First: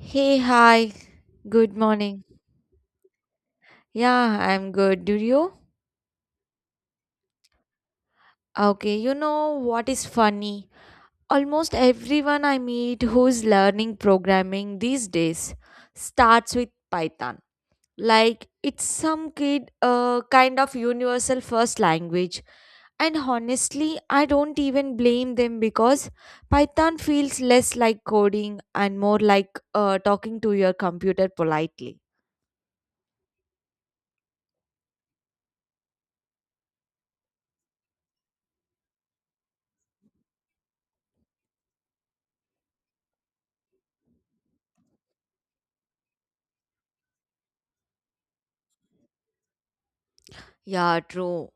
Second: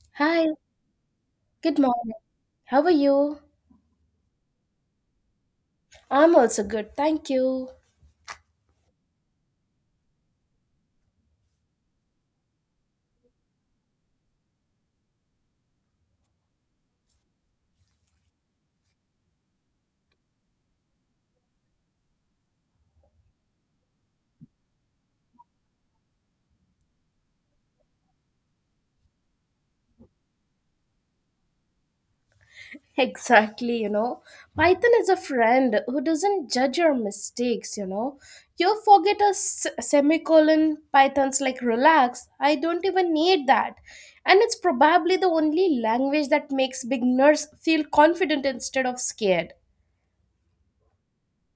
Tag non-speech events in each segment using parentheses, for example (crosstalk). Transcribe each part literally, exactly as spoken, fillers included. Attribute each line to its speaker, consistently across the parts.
Speaker 1: Hey,
Speaker 2: Hi,
Speaker 1: hi, good
Speaker 2: good morning.
Speaker 1: morning.
Speaker 2: How are you?
Speaker 1: Yeah, I'm good. Do you?
Speaker 2: I'm also good, thank you. (laughs)
Speaker 1: Okay, you know what is funny? Almost everyone I meet who's learning programming these days starts with Python. Like it's some kid uh, kind of universal first language. And honestly, I don't even blame them because Python feels less like coding and more like uh, talking to your computer politely.
Speaker 2: Exactly, you know. Python is a friend who doesn't judge your mistakes, you know. You forget a s- semicolon, Python's like, relax, I don't even need that. And it's probably the only language that makes beginners feel confident instead of scared.
Speaker 1: Yeah, true.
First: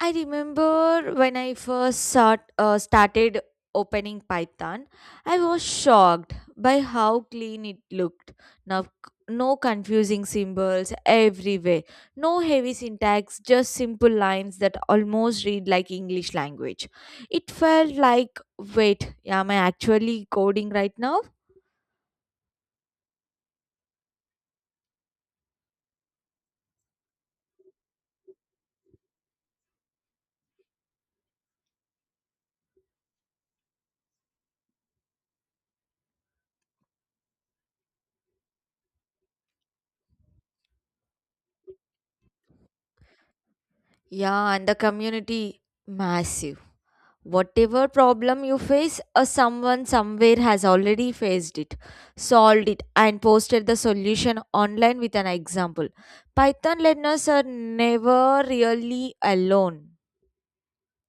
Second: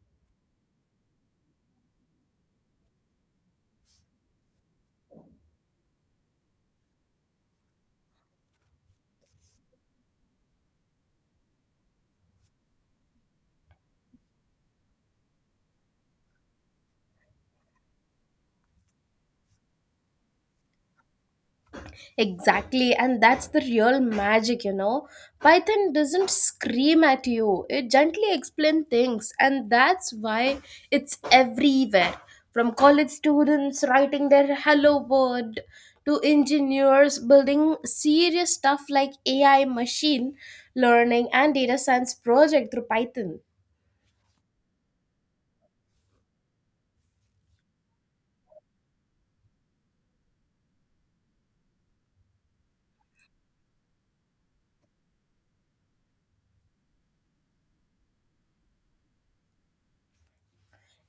Speaker 1: I remember when I first start, uh, started opening Python, I was shocked by how clean it looked. Now, c- no confusing symbols everywhere, no heavy syntax, just simple lines that almost read like English language. It felt like, wait, am I actually coding right now?
Speaker 2: Exactly, and that's the real magic, you know. Python doesn't scream at you, it gently explains things, and that's why it's everywhere. From college students writing their hello world to engineers building serious stuff like A I, machine learning, and data science project through Python.
Speaker 1: Yeah, and the community massive. Whatever problem you face, a someone somewhere has already faced it, solved it, and posted the solution online with an example. Python learners are never really alone.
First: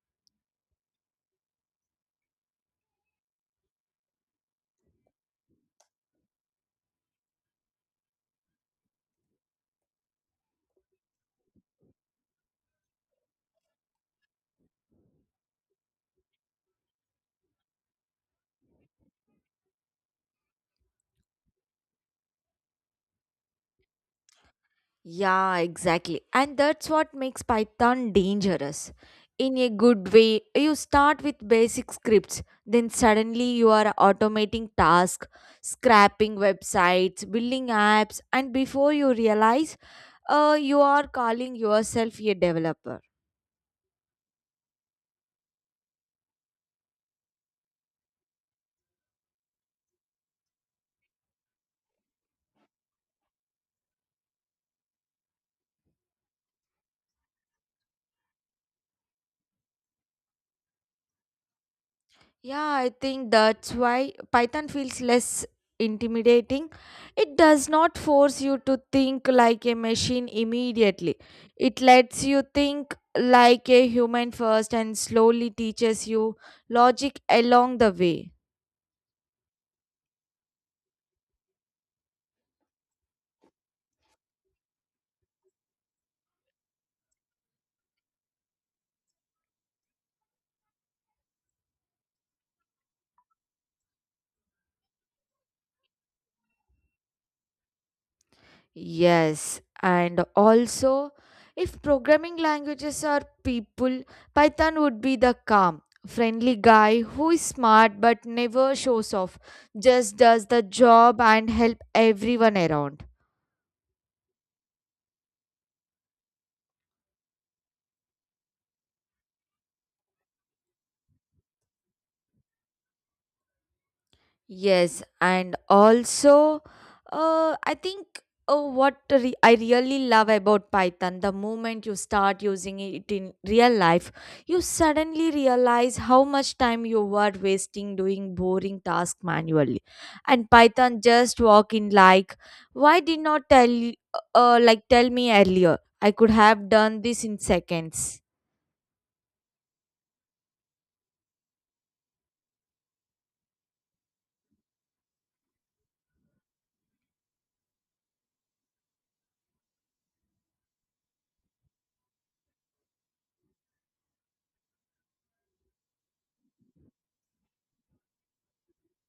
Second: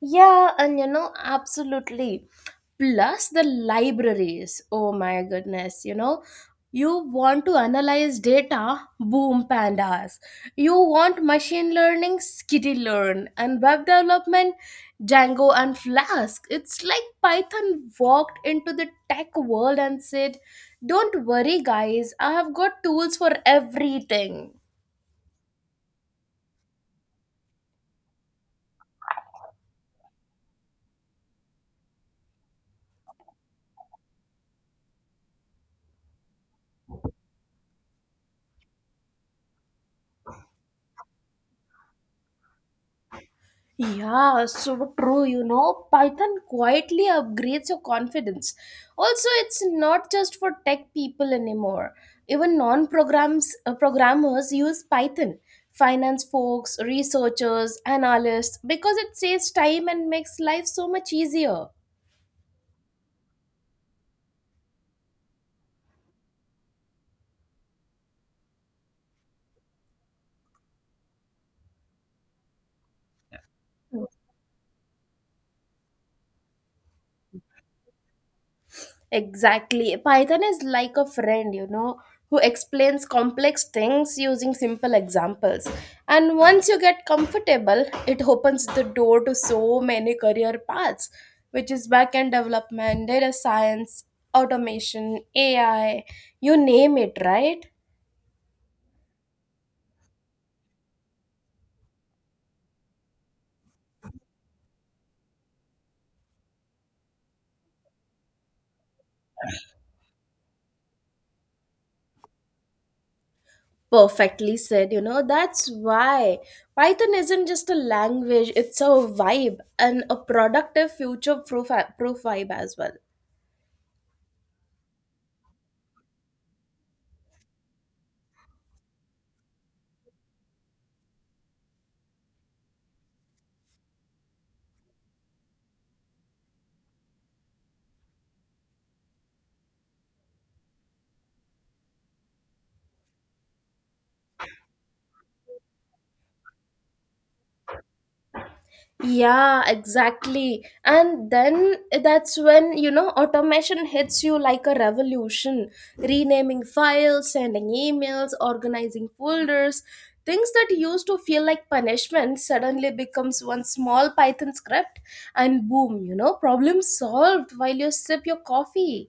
Speaker 2: Yeah, and you know, absolutely. Plus the libraries. Oh my goodness, you know, you want to analyze data, boom pandas. You want machine learning, skitty learn, and web development, Django and Flask. It's like Python walked into the tech world and said, don't worry, guys, I have got tools for everything.
Speaker 1: Yeah, exactly. And that's what makes Python dangerous. In a good way, you start with basic scripts, then suddenly you are automating tasks, scrapping websites, building apps, and before you realize, uh, you are calling yourself a developer.
Speaker 2: Yeah, so true. You know, Python quietly upgrades your confidence. Also, it's not just for tech people anymore. Even non-programs uh, programmers use Python. Finance folks, researchers, analysts, because it saves time and makes life so much easier.
Speaker 1: Yeah, I think that's why Python feels less intimidating. It does not force you to think like a machine immediately. It lets you think like a human first and slowly teaches you logic along the way.
Speaker 2: Exactly. Python is like a friend, you know, who explains complex things using simple examples. And once you get comfortable, it opens the door to so many career paths, which is backend development, data science, automation, A I, you name it, right?
Speaker 1: Yes, and also if programming languages are people, Python would be the calm, friendly guy who is smart but never shows off, just does the job and help everyone around.
Speaker 2: Perfectly said, you know, that's why Python isn't just a language, it's a vibe and a productive future proof, proof vibe as well.
Speaker 1: Yes, and also, uh, I think uh, what re- I really love about Python, the moment you start using it in real life, you suddenly realize how much time you were wasting doing boring tasks manually. And Python just walk in like, why did not tell uh, like tell me earlier? I could have done this in seconds.
Speaker 2: Yeah, exactly. And then that's when, you know, automation hits you like a revolution. Renaming files, sending emails, organizing folders. Things that used to feel like punishment suddenly becomes one small Python script and boom, you know, problem solved while you sip your coffee.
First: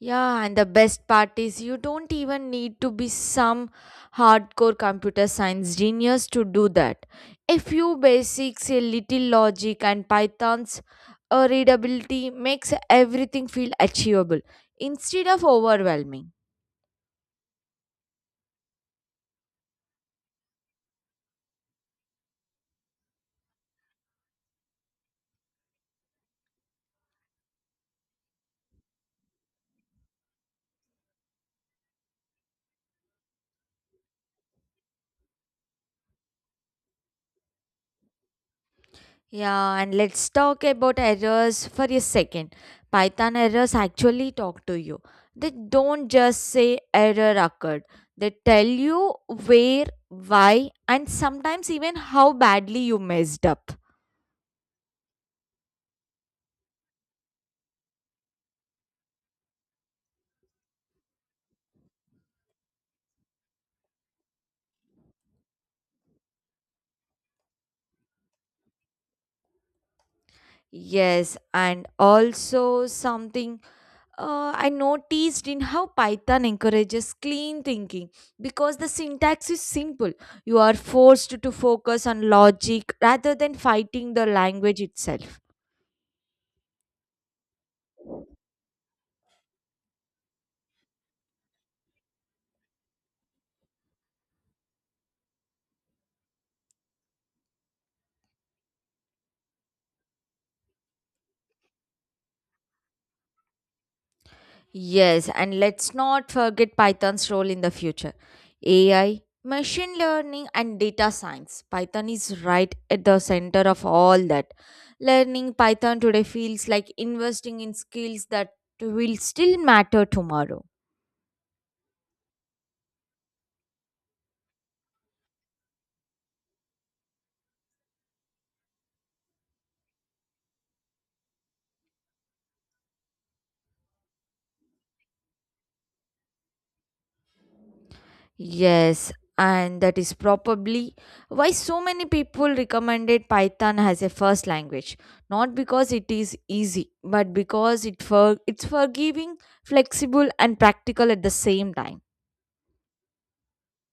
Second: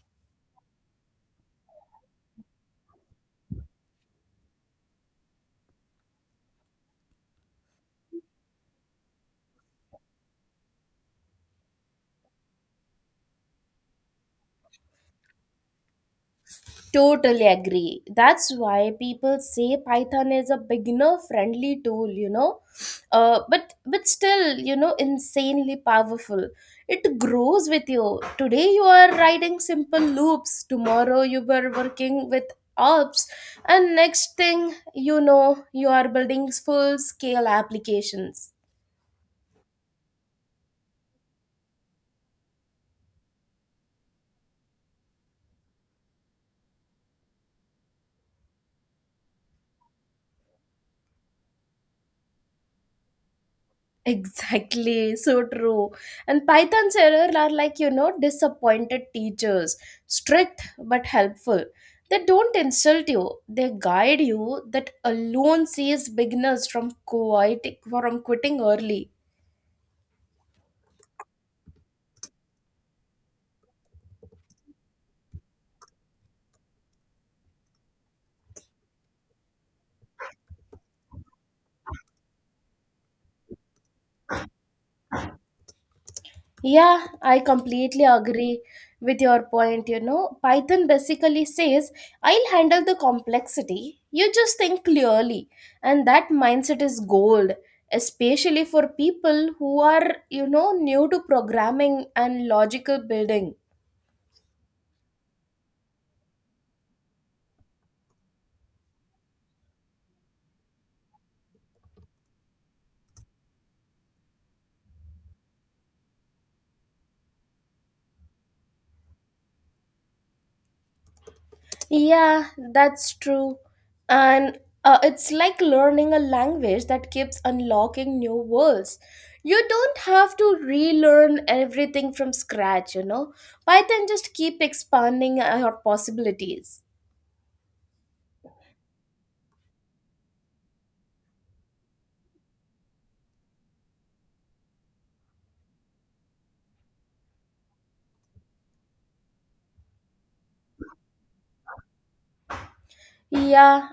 Speaker 1: Yeah, and the best part is you don't even need to be some hardcore computer science genius to do that. A few basics, a little logic, and Python's uh, readability makes everything feel achievable instead of overwhelming.
Speaker 2: Totally agree. That's why people say Python is a beginner friendly tool, you know. Uh, but but still, you know, insanely powerful. It grows with you. Today you are writing simple loops. Tomorrow you were working with ops and next thing you know you are building full scale applications.
Speaker 1: Yeah, and let's talk about errors for a second. Python errors actually talk to you. They don't just say error occurred, they tell you where, why, and sometimes even how badly you messed up.
Speaker 2: Exactly, so true. And Python's error are like, you know, disappointed teachers, strict but helpful. They don't insult you, they guide you. That alone saves beginners from quit- from quitting early.
Speaker 1: Yes, and also something uh, I noticed in how Python encourages clean thinking because the syntax is simple. You are forced to focus on logic rather than fighting the language itself.
Speaker 2: Yeah, I completely agree with your point. You know, Python basically says, I'll handle the complexity. You just think clearly. And that mindset is gold, especially for people who are, you know, new to programming and logical building.
Speaker 1: Yes, and let's not forget Python's role in the future. A I, machine learning, and data science. Python is right at the center of all that. Learning Python today feels like investing in skills that will still matter tomorrow.
Speaker 2: Yeah, that's true. And uh, it's like learning a language that keeps unlocking new worlds. You don't have to relearn everything from scratch, you know. Python just keep expanding uh, your possibilities.
Speaker 1: Yes, and that is probably why so many people recommended Python as a first language. Not because it is easy, but because it for it's forgiving, flexible, and practical at the same time.
Speaker 2: Yeah,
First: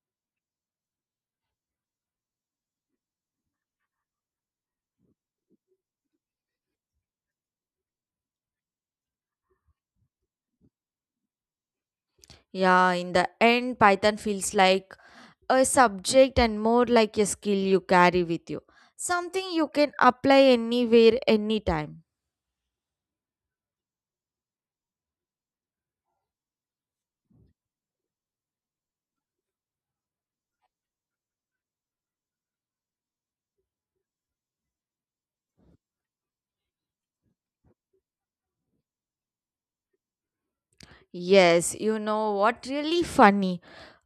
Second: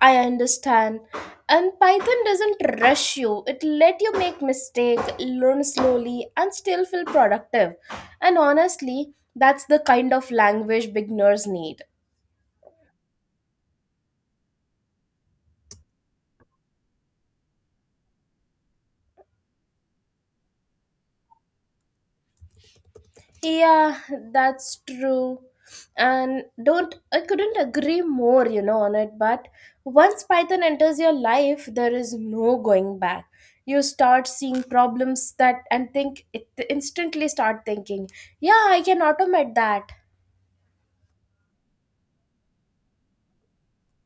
Speaker 2: I understand. And Python doesn't rush you. It let you make mistake, learn slowly and still feel productive. And honestly, that's the kind of language beginners need.
Speaker 1: Yeah, in the end, Python feels like a subject and more like a skill you carry with you, something you can apply anywhere, anytime.
Speaker 2: Yeah, that's true. And don't, I couldn't agree more, you know, on it. But once Python enters your life, there is no going back. You start seeing problems that and think it instantly start thinking, yeah, I can automate that.
Speaker 1: Yes, you know what? Really funny.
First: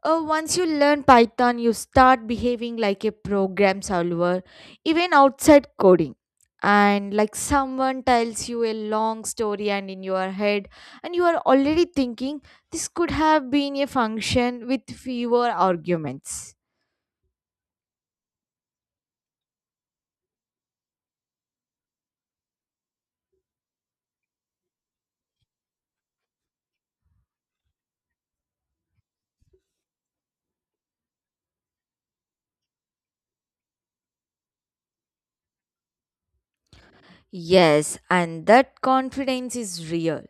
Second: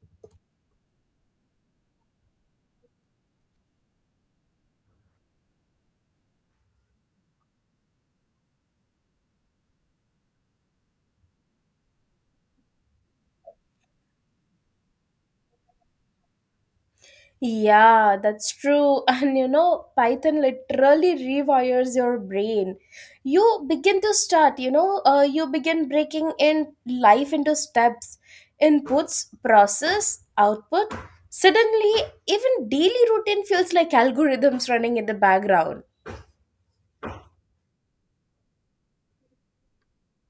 Speaker 1: Uh, once you learn Python, you start behaving like a program solver, even outside coding. And like someone tells you a long story, and in your head, and you are already thinking this could have been a function with fewer arguments.
Speaker 2: Yeah, that's true. (laughs) And you know, Python literally rewires your brain. You begin to start, you know, uh, you begin breaking in life into steps, inputs, process, output. Suddenly, even daily routine feels like algorithms running in the background.
Speaker 1: Yes, and that confidence is real.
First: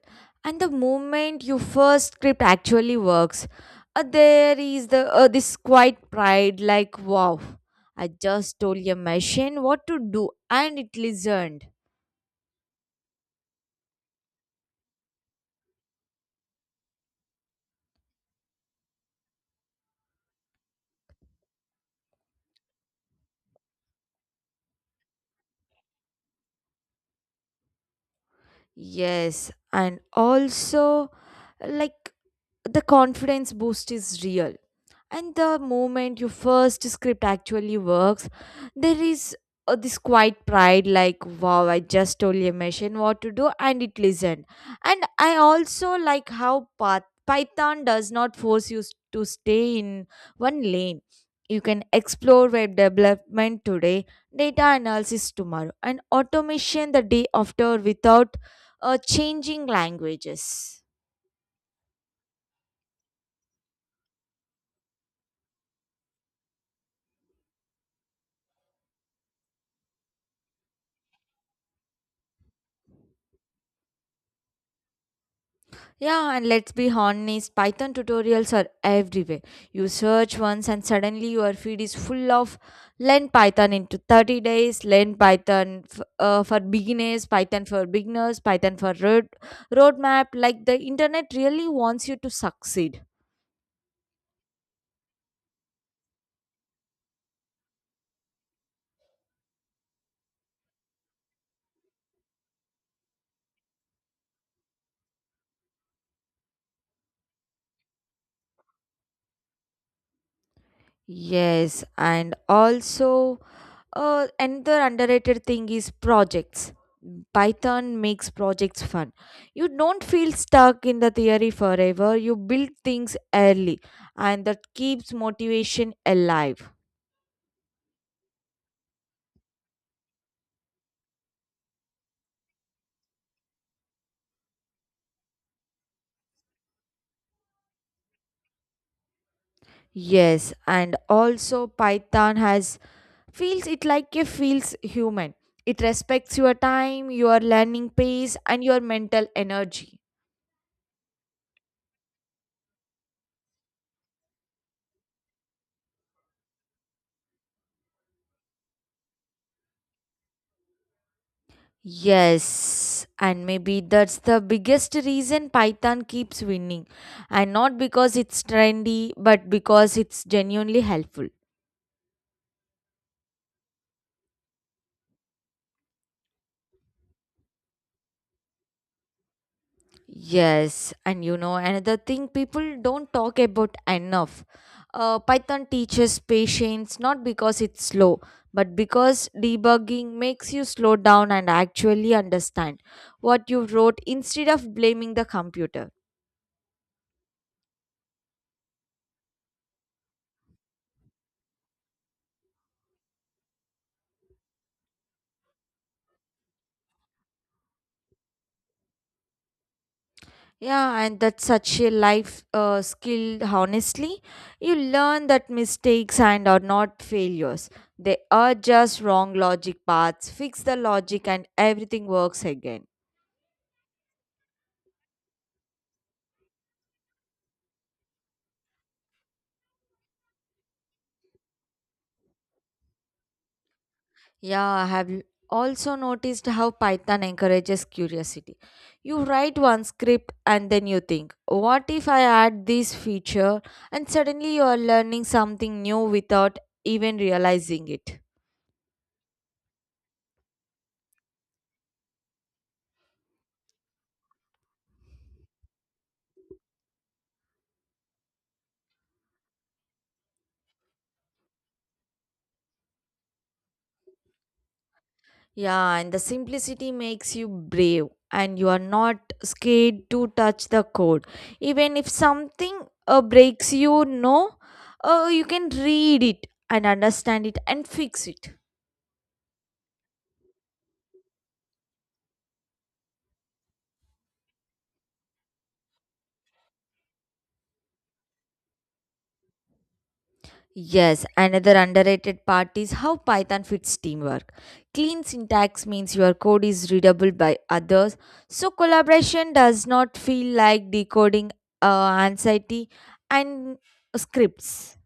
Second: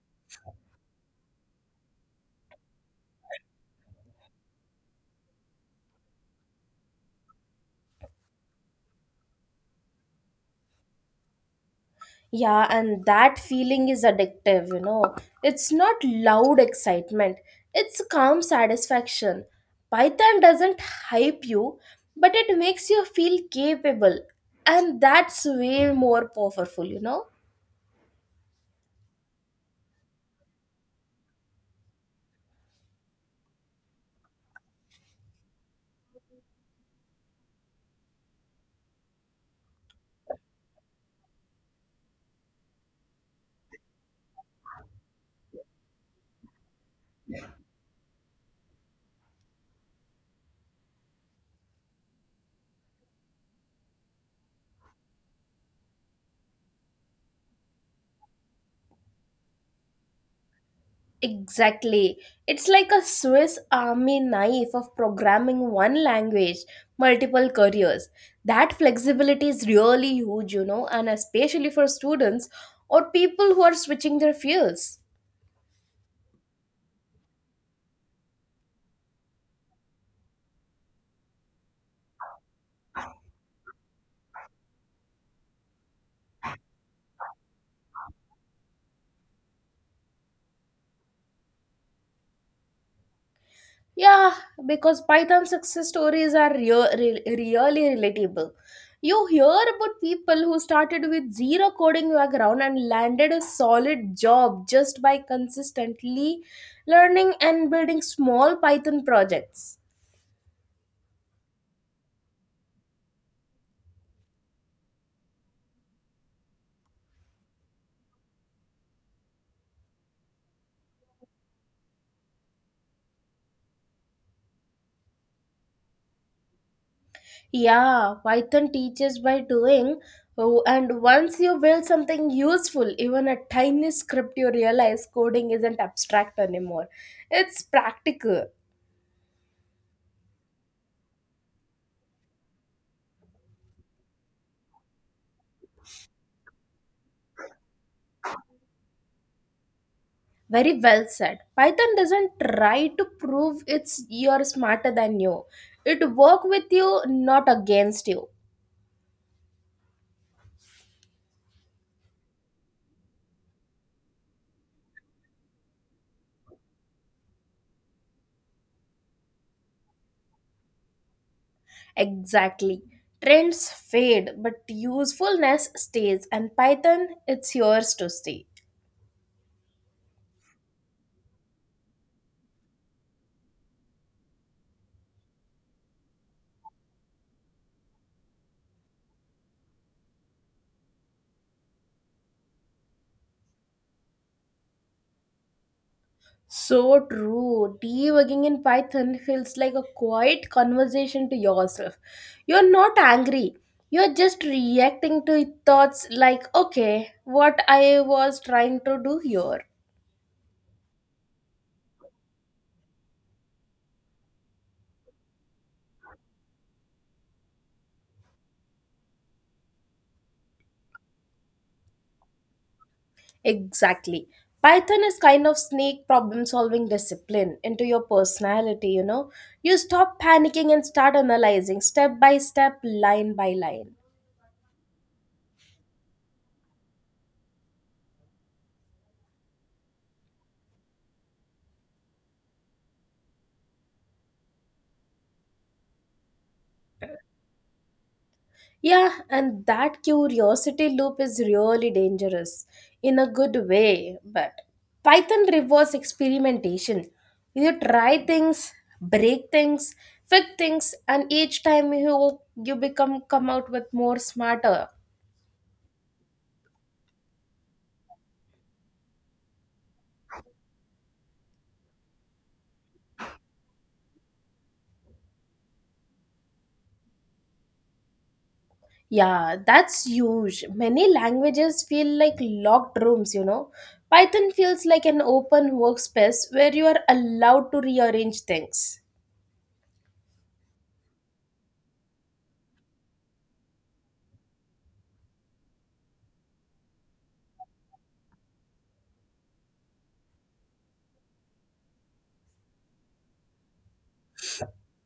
Speaker 1: And the moment your first script actually works, uh, there is the uh, this quiet pride like wow, I just told your machine what to do and it listened.
Speaker 2: Yeah, and that feeling is addictive, you know. It's not loud excitement, it's calm satisfaction. Python doesn't hype you, but it makes you feel capable, and that's way more powerful, you know.
Speaker 1: Yes, and also like the confidence boost is real and the moment your first script actually works there is uh, this quiet pride like wow I just told your machine what to do and it listened. And I also like how Pyth- python does not force you s- to stay in one lane. You can explore web development today, data analysis tomorrow, and automation the day after without uh, changing languages.
Speaker 2: Exactly. It's like a Swiss army knife of programming one language, multiple careers. That flexibility is really huge, you know, and especially for students or people who are switching their fields.
Speaker 1: Yeah, and let's be honest, Python tutorials are everywhere. You search once and suddenly your feed is full of learn Python into thirty days, learn Python f- uh, for beginners, Python for beginners, Python for road roadmap. Like the internet really wants you to succeed.
Speaker 2: Yeah, because Python success stories are real, re- really relatable. You hear about people who started with zero coding background and landed a solid job just by consistently learning and building small Python projects.
Speaker 1: Yes, and also, Uh, another underrated thing is projects. Python makes projects fun. You don't feel stuck in the theory forever. You build things early, and that keeps motivation alive.
Speaker 2: Yeah, Python teaches by doing, oh, and once you build something useful, even a tiny script, you realize coding isn't abstract anymore. It's practical.
Speaker 1: Yes, and also Python has feels it like it feels human. It respects your time, your learning pace, and your mental energy.
Speaker 2: Very well said. Python doesn't try to prove it's you're smarter than you. It work with you, not against you.
Speaker 1: Yes, and maybe that's the biggest reason Python keeps winning. And not because it's trendy, but because it's genuinely helpful.
Speaker 2: Exactly. Trends fade, but usefulness stays, and Python, it's yours to stay.
Speaker 1: Yes, and you know, another thing people don't talk about enough. Uh, Python teaches patience not because it's slow, but because debugging makes you slow down and actually understand what you wrote instead of blaming the computer.
Speaker 2: So true. Debugging in Python feels like a quiet conversation to yourself. You're not angry. You're just reacting to thoughts like, okay, what I was trying to do here.
Speaker 1: Yeah, and that's such a life uh, skill, honestly. You learn that mistakes and are not failures. They are just wrong logic paths. Fix the logic and everything works again.
Speaker 2: Exactly. Python is kind of sneak problem solving discipline into your personality, you know. You stop panicking and start analyzing step by step, line by line.
Speaker 1: Yeah, I have l- also noticed how Python encourages curiosity. You write one script and then you think, what if I add this feature? And suddenly you are learning something new without even realizing it.
Speaker 2: Yeah, and that curiosity loop is really dangerous in a good way, but Python rewards experimentation. You try things, break things, fix things, and each time you you become come out with more smarter.
Speaker 1: Yeah, and the simplicity makes you brave, and you are not scared to touch the code. Even if something uh, breaks you, no, uh, you can read it and understand it and fix it.
Speaker 2: Yeah, that's huge. Many languages feel like locked rooms, you know. Python feels like an open workspace where you are allowed to rearrange things.
Speaker 1: Yes, another underrated part is how Python fits teamwork. Clean syntax means your code is readable by others, so collaboration does not feel like decoding uh, anxiety and scripts.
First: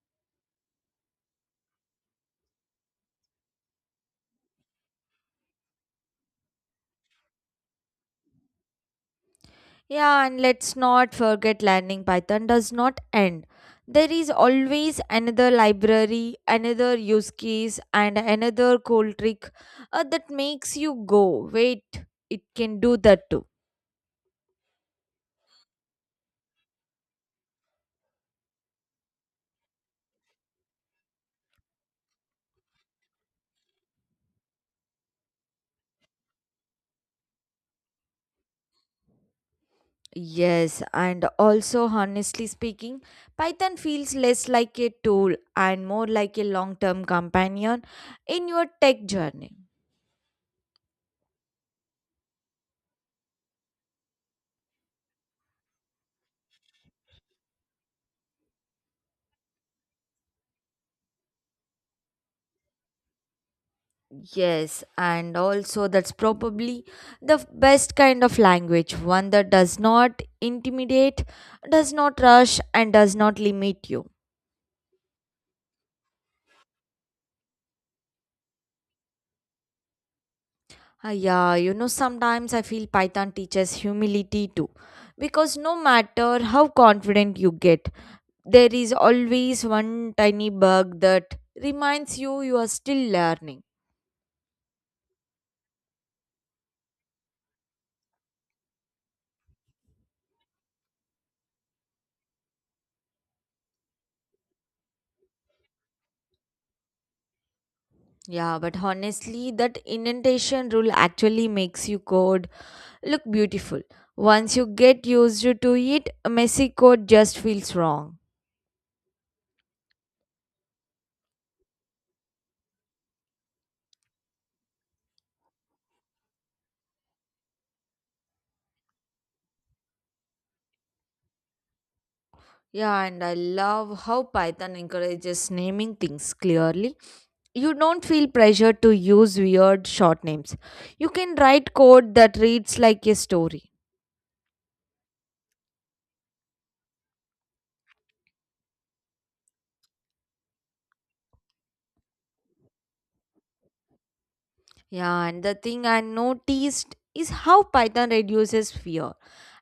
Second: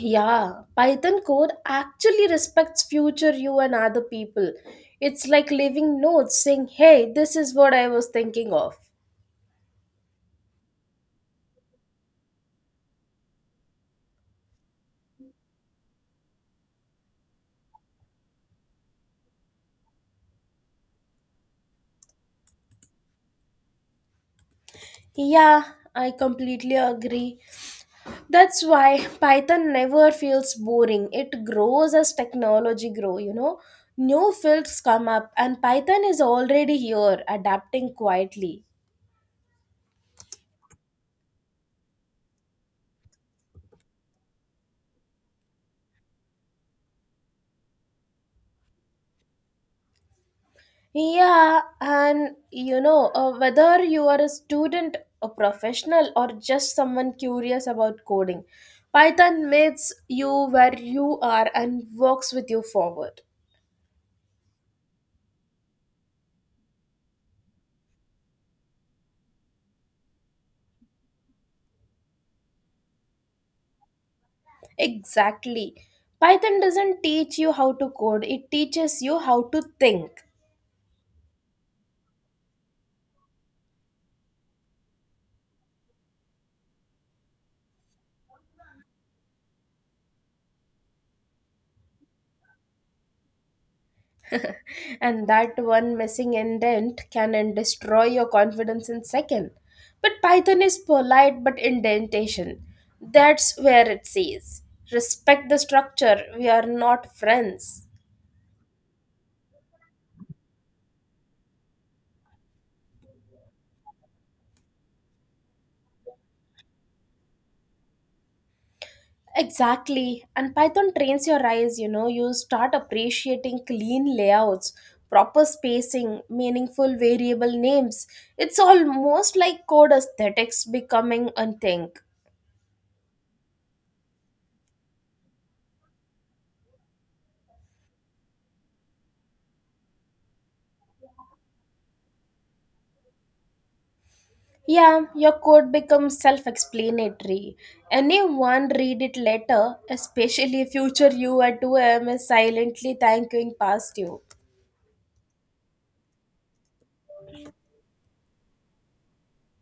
Speaker 2: Yeah, Python code actually respects future you and other people. It's like leaving notes saying, hey, this is what I was thinking of.
Speaker 1: Yeah, and let's not forget learning Python does not end. There is always another library, another use case, and another cool trick uh, that makes you go, wait, it can do that too.
Speaker 2: Yeah, I completely agree. That's why Python never feels boring. It grows as technology grow, you know. New fields come up and Python is already here adapting quietly.
Speaker 1: Yes, and also, honestly speaking, Python feels less like a tool and more like a long term companion in your tech journey.
Speaker 2: Yeah, and you know, uh, whether you are a student, a professional or just someone curious about coding, Python meets you where you are and works with you forward.
Speaker 1: Yes, and also that's probably the f- best kind of language, one that does not intimidate, does not rush, and does not limit you.
Speaker 2: Exactly. Python doesn't teach you how to code, it teaches you how to think.
Speaker 1: Ah, yeah, you know, sometimes I feel Python teaches humility too. Because no matter how confident you get, there is always one tiny bug that reminds you you are still learning.
Speaker 2: (laughs) And that one missing indent can then destroy your confidence in second, but Python is polite but indentation, that's where it says respect the structure, we are not friends.
Speaker 1: Yeah, but honestly, that indentation rule actually makes you code look beautiful. Once you get used to it, messy code just feels wrong.
Speaker 2: Exactly, and Python trains your eyes, you know. You start appreciating clean layouts, proper spacing, meaningful variable names. It's almost like code aesthetics becoming a thing.
Speaker 1: Yeah, and I love how Python encourages naming things clearly. You don't feel pressure to use weird short names. You can write code that reads like a story.
Speaker 2: Yeah, your code becomes self explanatory. Anyone read it later, especially future you at two a m is silently thanking past you.
Speaker 1: Yeah, and the thing I noticed is how Python reduces fear.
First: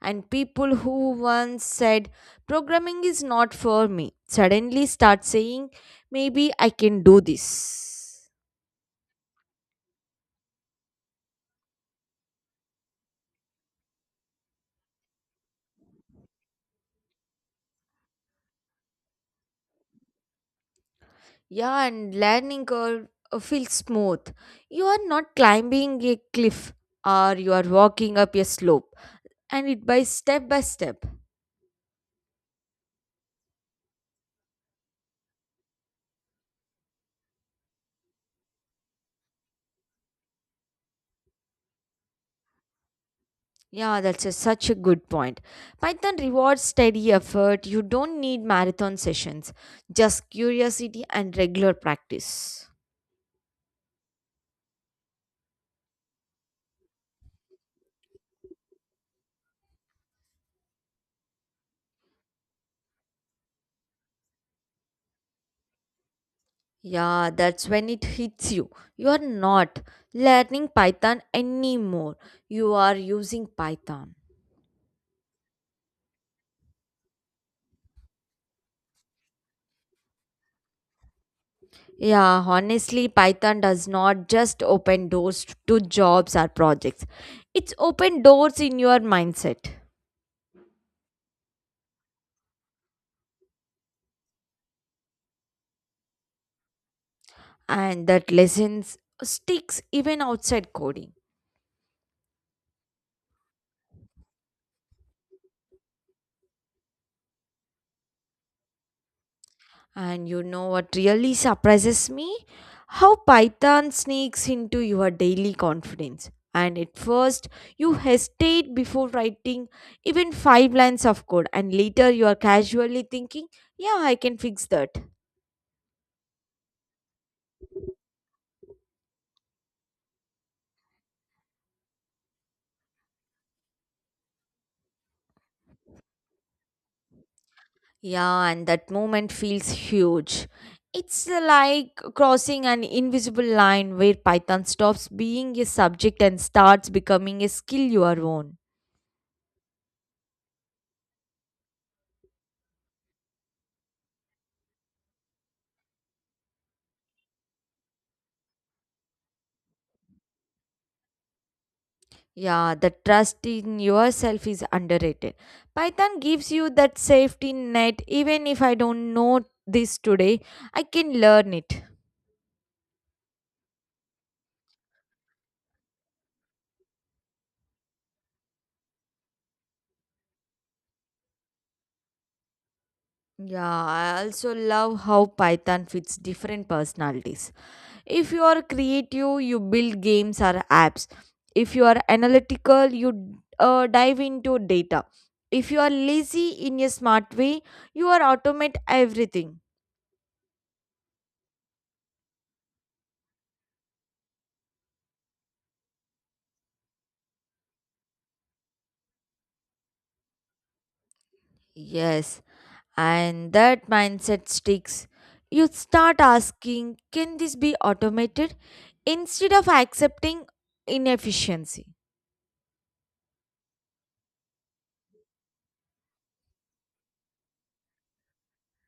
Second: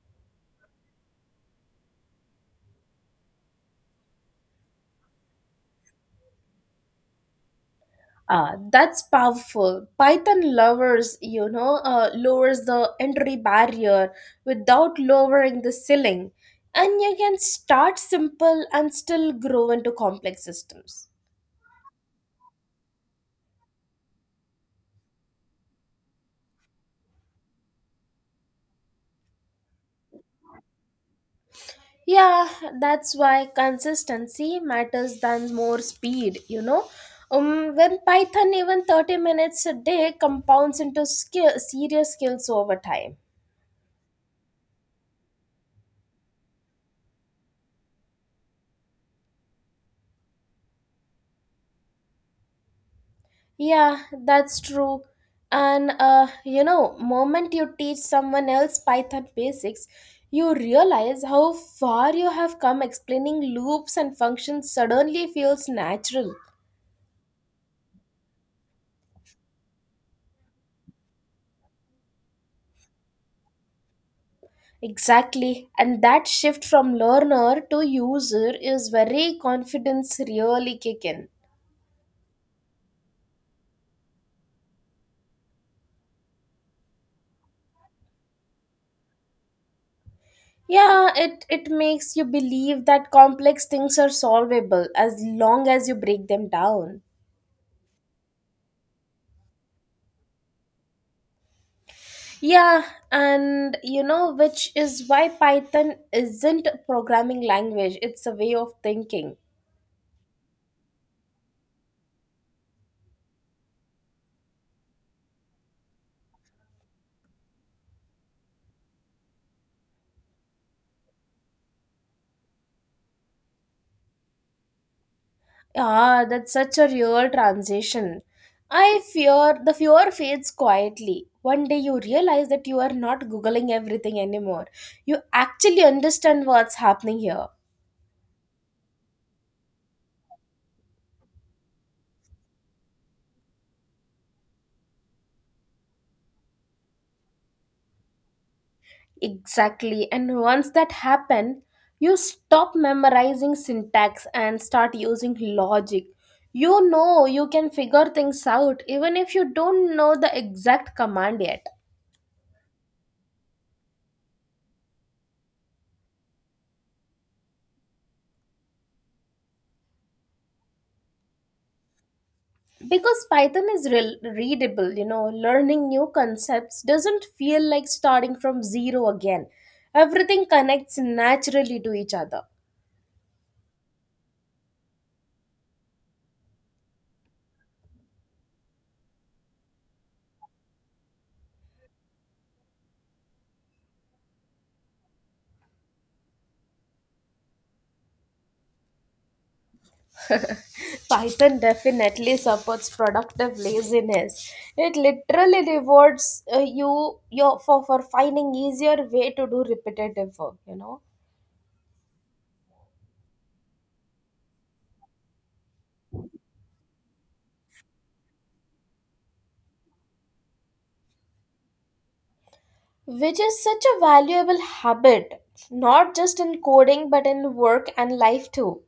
Speaker 1: And people who once said, programming is not for me, suddenly start saying, maybe I can do this.
Speaker 2: Uh, that's powerful. Python lovers, you know, uh, lowers the entry barrier without lowering the ceiling. And you can start simple and still grow into complex systems.
Speaker 1: Yeah, and landing curve uh, feels smooth. You are not climbing a cliff, or you are walking up a slope and it by step by step.
Speaker 2: Yeah, that's why consistency matters than more speed, you know. Um, when Python even thirty minutes a day compounds into skill, serious skills over time.
Speaker 1: Yeah, that's a, such a good point. Python rewards steady effort. You don't need marathon sessions, just curiosity and regular practice.
Speaker 2: Yeah, that's true. And uh, you know, moment you teach someone else Python basics, you realize how far you have come explaining loops and functions suddenly feels natural.
Speaker 1: Yeah, that's when it hits you. You are not learning Python anymore. You are using Python.
Speaker 2: Exactly. And that shift from learner to user is where confidence really kick in.
Speaker 1: Yeah, honestly, Python does not just open doors to jobs or projects. It's open doors in your mindset.
Speaker 2: Yeah, it, it makes you believe that complex things are solvable as long as you break them down.
Speaker 1: And that lessons sticks even outside coding.
Speaker 2: Yeah, and you know, which is why Python isn't a programming language, it's a way of thinking.
Speaker 1: And you know what really surprises me? How Python sneaks into your daily confidence. And at first, you hesitate before writing even five lines of code, and later you are casually thinking, yeah, I can fix that.
Speaker 2: Ah, that's such a real transition. I fear the fear fades quietly. One day you realize that you are not Googling everything anymore. You actually understand what's happening here.
Speaker 1: Yeah, and that moment feels huge. It's like crossing an invisible line where Python stops being a subject and starts becoming a skill your own.
Speaker 2: Exactly. And once that happens, you stop memorizing syntax and start using logic. You know you can figure things out even if you don't know the exact command yet.
Speaker 1: Yeah, the trust in yourself is underrated. Python gives you that safety net. Even if I don't know this today, I can learn it.
Speaker 2: Because Python is re- readable, you know, learning new concepts doesn't feel like starting from zero again. Everything connects naturally to each other.
Speaker 1: Yeah, I also love how Python fits different personalities. If you are creative, you build games or apps. If you are analytical, you uh, dive into data. If you are lazy in a smart way, you are automate everything.
Speaker 2: Python definitely supports productive laziness. It literally rewards uh, you your for, for finding easier way to do repetitive work, you know.
Speaker 1: Yes, and that mindset sticks. You start asking, can this be automated? Instead of accepting inefficiency.
Speaker 2: Which is such a valuable habit, not just in coding but in work and life too.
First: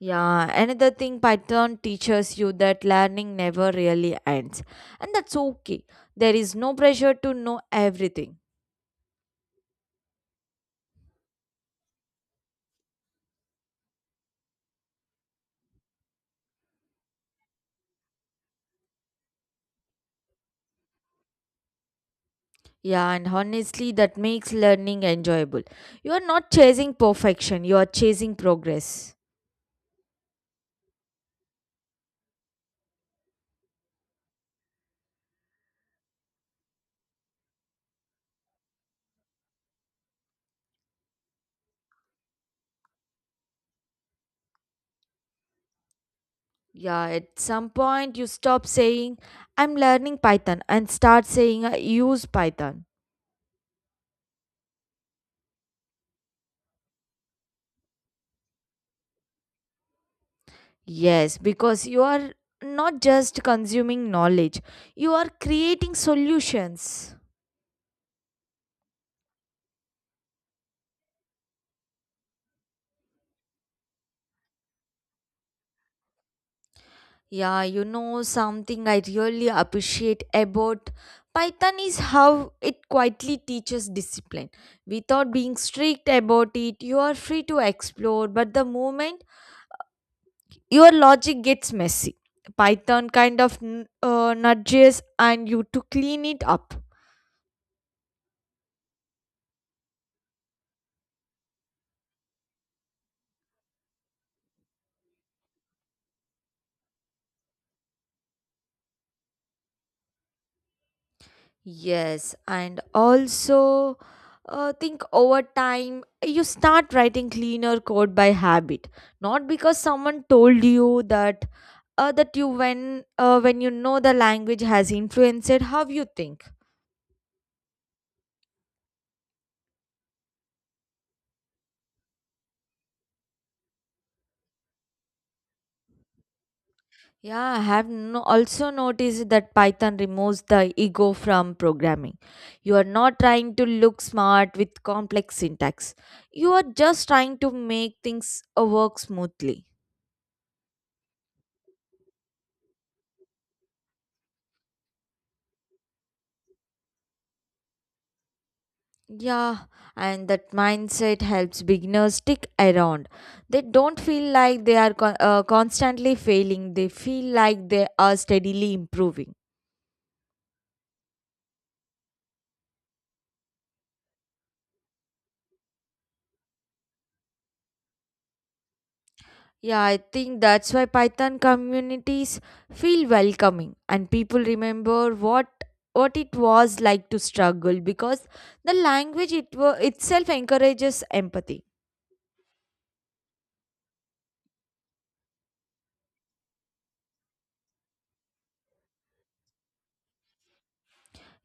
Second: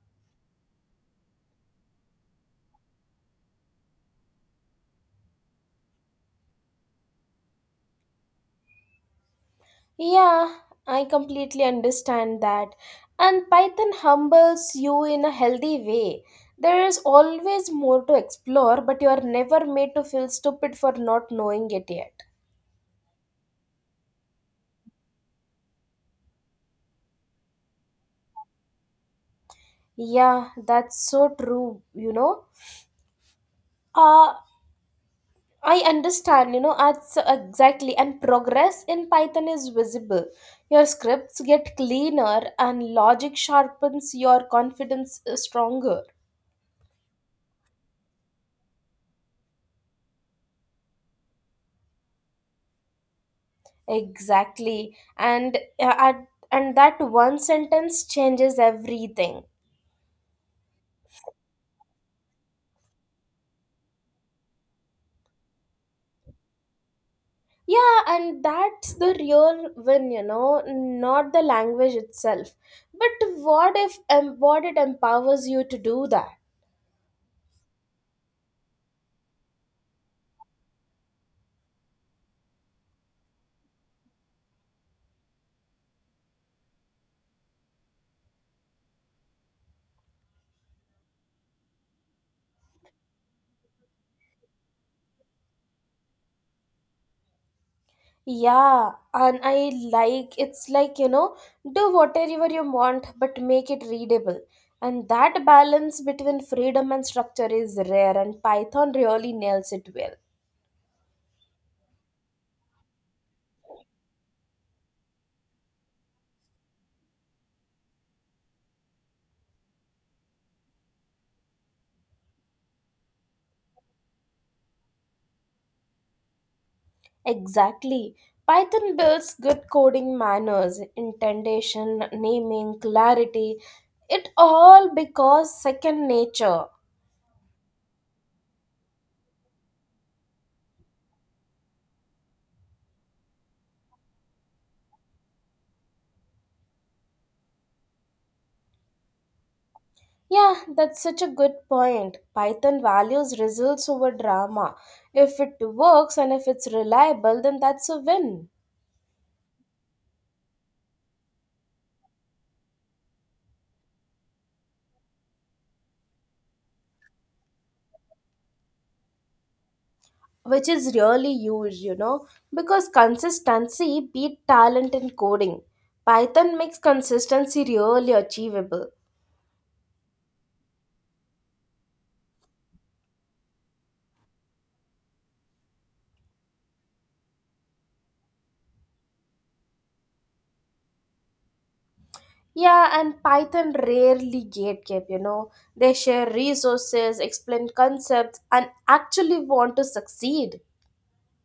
Speaker 1: Yeah, another thing Python teaches you that learning never really ends. And that's okay. There is no pressure to know everything.
Speaker 2: Yeah, I completely understand that. And Python humbles you in a healthy way. There is always more to explore, but you are never made to feel stupid for not knowing it yet.
Speaker 1: Yeah, and honestly, that makes learning enjoyable. You are not chasing perfection, you are chasing progress.
Speaker 2: Yeah, that's so true, you know. Uh I understand, you know, that's exactly and progress in Python is visible. Your scripts get cleaner and logic sharpens your confidence uh, stronger.
Speaker 1: Yeah, at some point, you stop saying, I'm learning Python, and start saying, I use Python.
Speaker 2: Exactly. And uh, at, and that one sentence changes everything.
Speaker 1: Yes, because you are not just consuming knowledge, you are creating solutions.
Speaker 2: Yeah, and that's the real win, you know, not the language itself. But what if um, what it empowers you to do that?
Speaker 1: Yeah, you know, something I really appreciate about Python is how it quietly teaches discipline. Without being strict about it, you are free to explore, but the moment your logic gets messy, Python kind of n- uh, nudges and you to clean it up.
Speaker 2: Yeah, and I like it's like, you know, do whatever you want, but make it readable. And that balance between freedom and structure is rare, and Python really nails it well.
Speaker 1: Yes, and also uh, think over time you start writing cleaner code by habit, not because someone told you that uh, that you when uh, when you know the language has influenced how you think.
Speaker 2: Exactly. Python builds good coding manners, indentation, naming, clarity. It all because second nature.
Speaker 1: Yeah, I have no, also noticed that Python removes the ego from programming. You are not trying to look smart with complex syntax. You are just trying to make things uh, work smoothly.
Speaker 2: Yeah, that's such a good point. Python values results over drama. If it works and if it's reliable, then that's a win.
Speaker 1: Yeah, and that mindset helps beginners stick around. They don't feel like they are con- uh, constantly failing, they feel like they are steadily improving.
Speaker 2: Which is really huge, you know, because consistency beat talent in coding. Python makes consistency really achievable.
Speaker 1: Yeah, I think that's why Python communities feel welcoming and people remember what what it was like to struggle because the language it wa- itself encourages empathy.
Speaker 2: Yeah, and Python rarely gatekeep, you know. They share resources, explain concepts, and actually want to succeed.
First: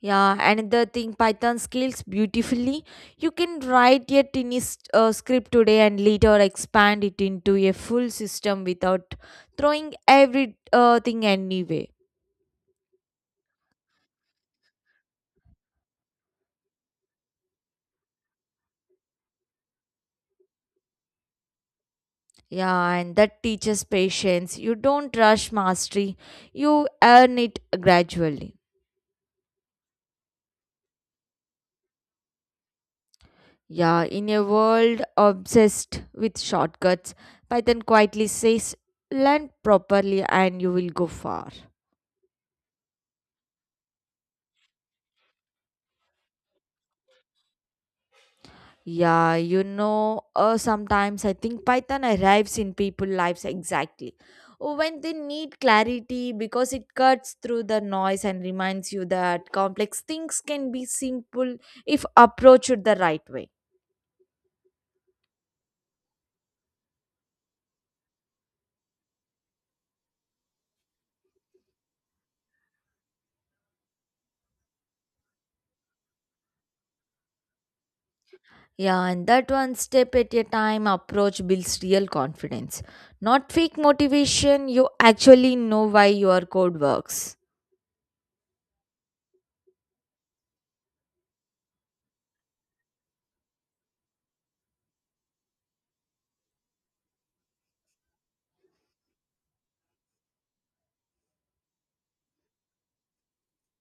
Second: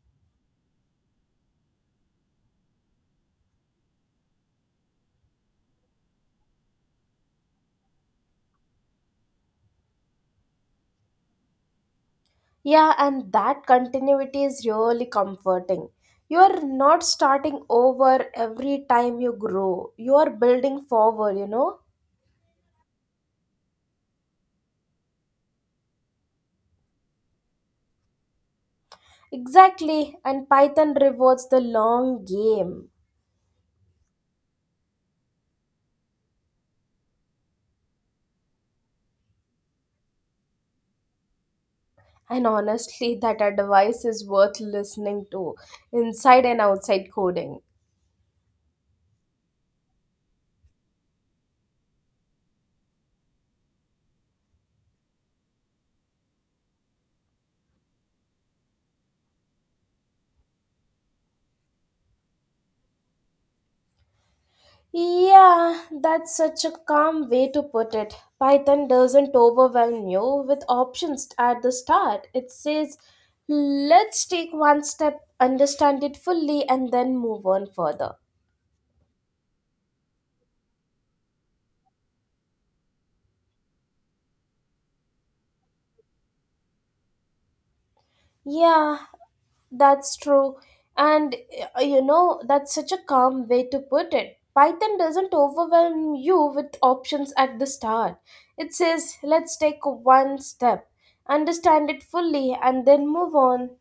Speaker 1: Yeah, another thing, Python scales beautifully. You can write a tiny s- uh, script today and later expand it into a full system without throwing everything uh, thing anyway.
Speaker 2: Yeah, and that continuity is really comforting. You are not starting over every time you grow, you are building forward, you know.
Speaker 1: Yeah, and that teaches patience. You don't rush mastery, you earn it gradually.
Speaker 2: Exactly, and Python rewards the long game.
Speaker 1: Yeah, in a world obsessed with shortcuts, Python quietly says, learn properly and you will go far.
Speaker 2: And honestly, (laughs) that advice is worth listening to inside and outside coding.
Speaker 1: Yeah, you know, uh, sometimes I think Python arrives in people' lives exactly when they need clarity because it cuts through the noise and reminds you that complex things can be simple if approached the right way.
Speaker 2: Yeah, that's such a calm way to put it. Python doesn't overwhelm you with options at the start. It says, let's take one step, understand it fully, and then move on further.
Speaker 1: Yeah, and that one step at a time approach builds real confidence, not fake motivation. You actually know why your code works.
Speaker 2: Yeah, that's true. And uh, you know, that's such a calm way to put it. Python doesn't overwhelm you with options at the start. It says, let's take one step, understand it fully, and then move on.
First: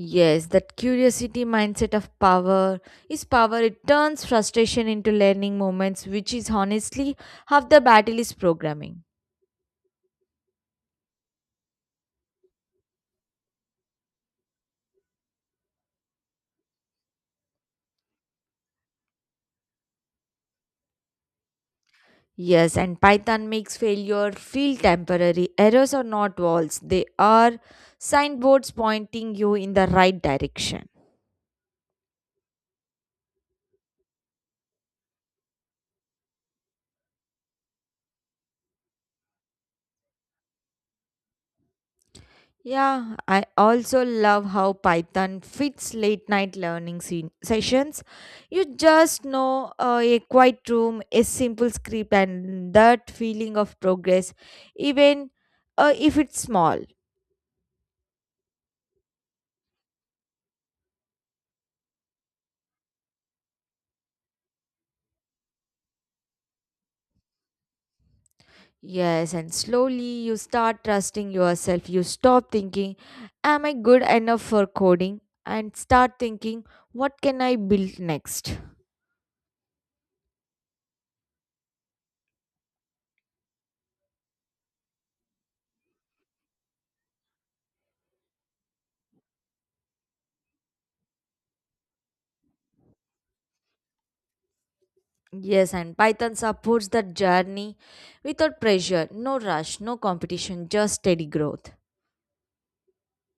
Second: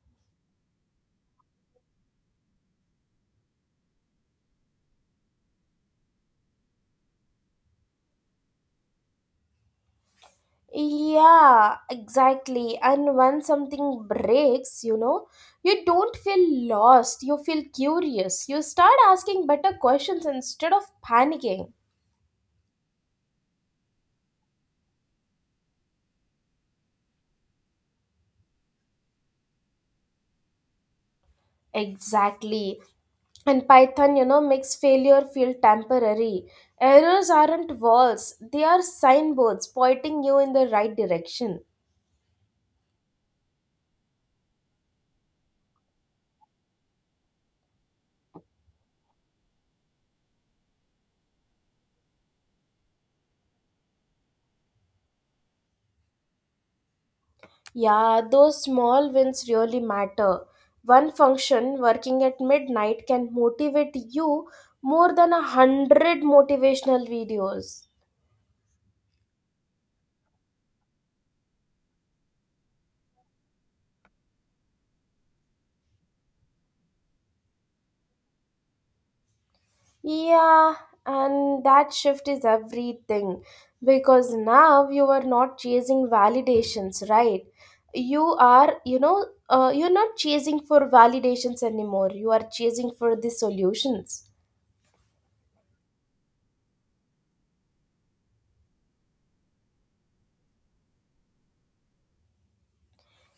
Speaker 1: Yes, that curiosity mindset of power is power. It turns frustration into learning moments, which is honestly half the battle is programming.
Speaker 2: Yeah, exactly. And when something breaks, you know, you don't feel lost, you feel curious. You start asking better questions instead of panicking.
Speaker 1: Yes, and Python makes failure feel temporary. Errors are not walls, they are signboards pointing you in the right direction.
Speaker 2: Exactly. And Python, you know, makes failure feel temporary. Errors aren't walls, they are signboards pointing you in the right direction.
Speaker 1: Yeah, I also love how Python fits late night learning se- sessions. You just know uh, a quiet room, a simple script, and that feeling of progress, even uh, if it's small.
Speaker 2: Yeah, those small wins really matter. One function working at midnight can motivate you more than a hundred motivational videos.
Speaker 1: Yes, and slowly you start trusting yourself. You stop thinking, am I good enough for coding? And start thinking, what can I build next?
Speaker 2: Yeah, and that shift is everything because now you are not chasing validations, right? You are, you know, uh, you're not chasing for validations anymore, you are chasing for the solutions.
Speaker 1: Yes, and Python supports that journey without pressure, no rush, no competition, just steady growth.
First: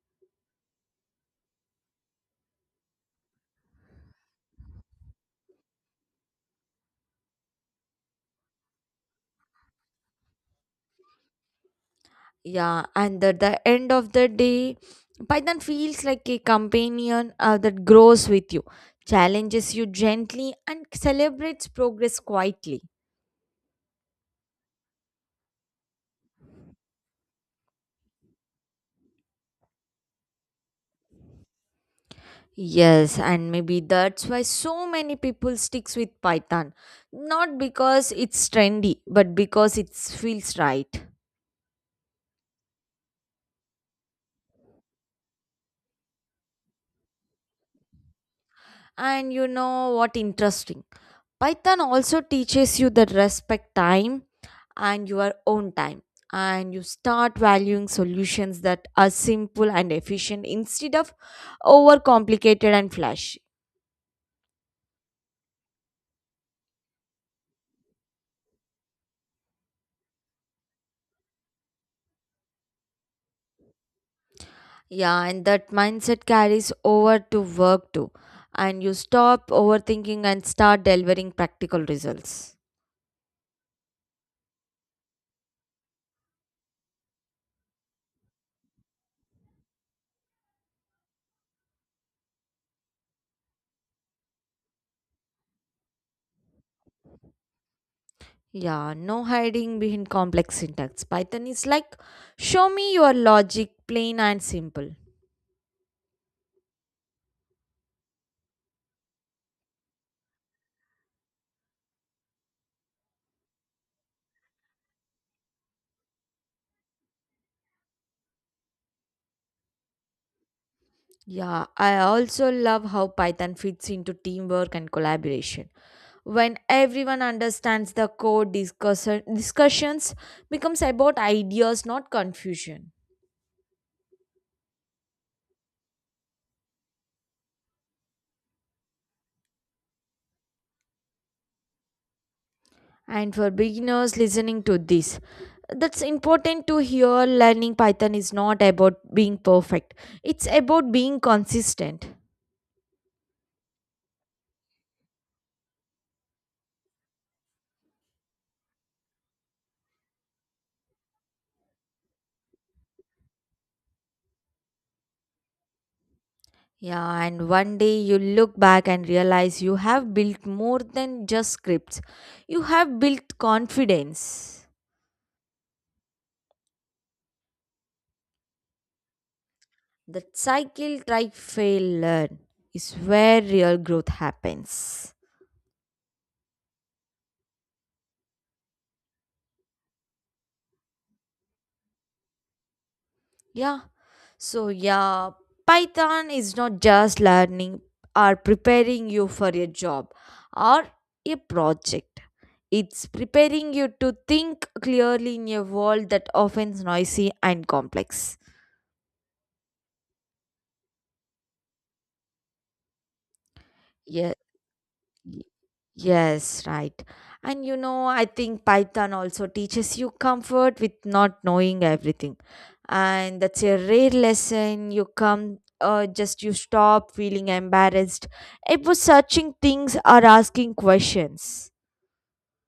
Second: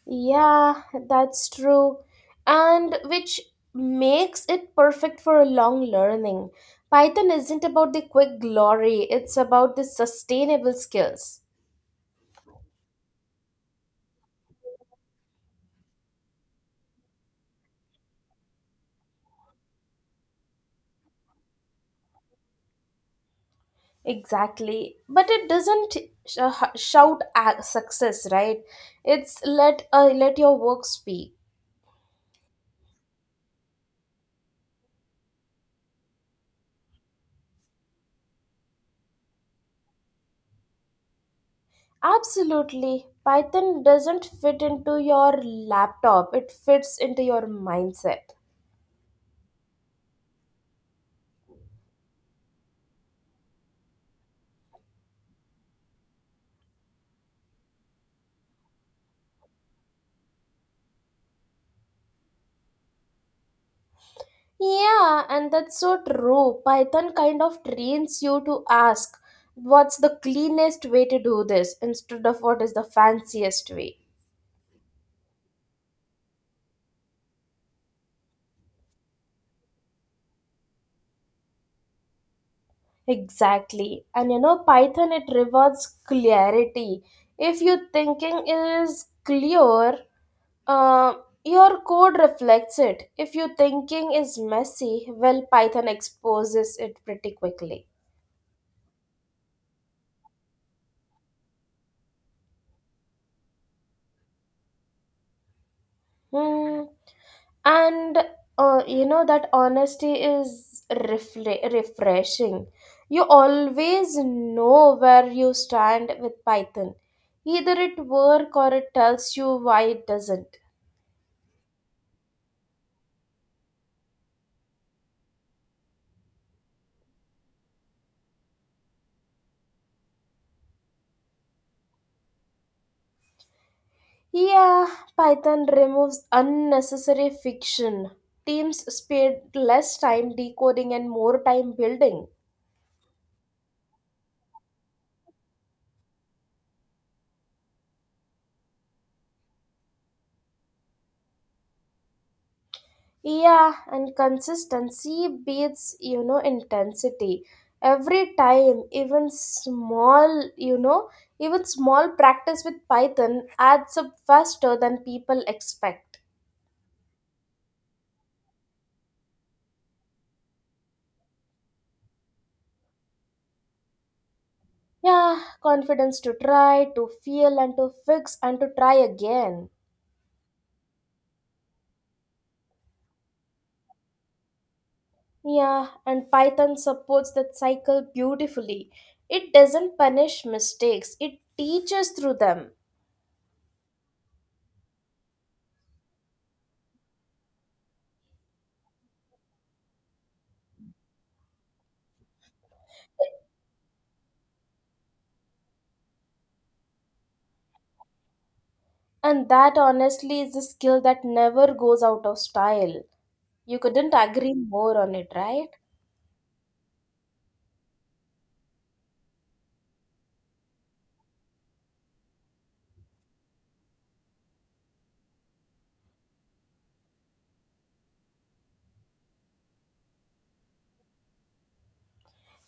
Speaker 2: Yeah, that's true. And which makes it perfect for long learning. Python isn't about the quick glory, it's about the sustainable skills.
Speaker 1: Yeah, and at the end of the day, Python feels like a companion uh, that grows with you, challenges you gently, and celebrates progress quietly.
Speaker 2: Exactly. But it doesn't sh- shout at success, right? It's let uh, let your work speak.
Speaker 1: Yes, and maybe that's why so many people sticks with Python, not because it's trendy, but because it feels right.
Speaker 2: Absolutely. Python doesn't fit into your laptop. It fits into your mindset.
Speaker 1: And you know what interesting? Python also teaches you that respect time and your own time, and you start valuing solutions that are simple and efficient instead of overcomplicated and flashy.
Speaker 2: Yeah, and that's so true. Python kind of trains you to ask what's the cleanest way to do this instead of what is the fanciest way.
Speaker 1: Yeah, and that mindset carries over to work too, and you stop overthinking and start delivering practical results.
Speaker 2: Exactly. And you know, Python it rewards clarity. If your thinking is clear, uh, your code reflects it. If your thinking is messy, well, Python exposes it pretty quickly.
Speaker 1: Yeah, no hiding behind complex syntax. Python is like show me your logic, plain and simple.
Speaker 2: Hmm. And uh, you know that honesty is refle- refreshing. You always know where you stand with Python, either it work or it tells you why it doesn't.
Speaker 1: Yeah, I also love how Python fits into teamwork and collaboration. When everyone understands the code, discussion, discussions becomes about ideas, not confusion.
Speaker 2: Yeah, Python removes unnecessary fiction. Teams spend less time decoding and more time building.
Speaker 1: And for beginners listening to this, that's important to hear learning Python is not about being perfect. It's about being consistent.
Speaker 2: Yeah, and consistency beats, you know, intensity. Every time, even small, you know, even small practice with Python adds up faster than people expect.
Speaker 1: Yeah, and one day you look back and realize you have built more than just scripts. You have built confidence.
Speaker 2: Yeah, confidence to try, to feel, and to fix, and to try again.
Speaker 1: That cycle try fail learn is where real growth happens.
Speaker 2: Yeah, and Python supports that cycle beautifully. It doesn't punish mistakes, it teaches through them.
Speaker 1: Yeah. So yeah, Python is not just learning or preparing you for a job or a project. It's preparing you to think clearly in a world that often is noisy and complex.
Speaker 2: And that honestly is a skill that never goes out of style. You couldn't
Speaker 1: Yeah.
Speaker 2: agree more on it,
Speaker 1: Y-
Speaker 2: right?
Speaker 1: Yes, right. And you know, I think Python also teaches you comfort with not knowing everything. And that's a rare lesson. You come, uh, just You stop feeling embarrassed. It was searching things or asking questions.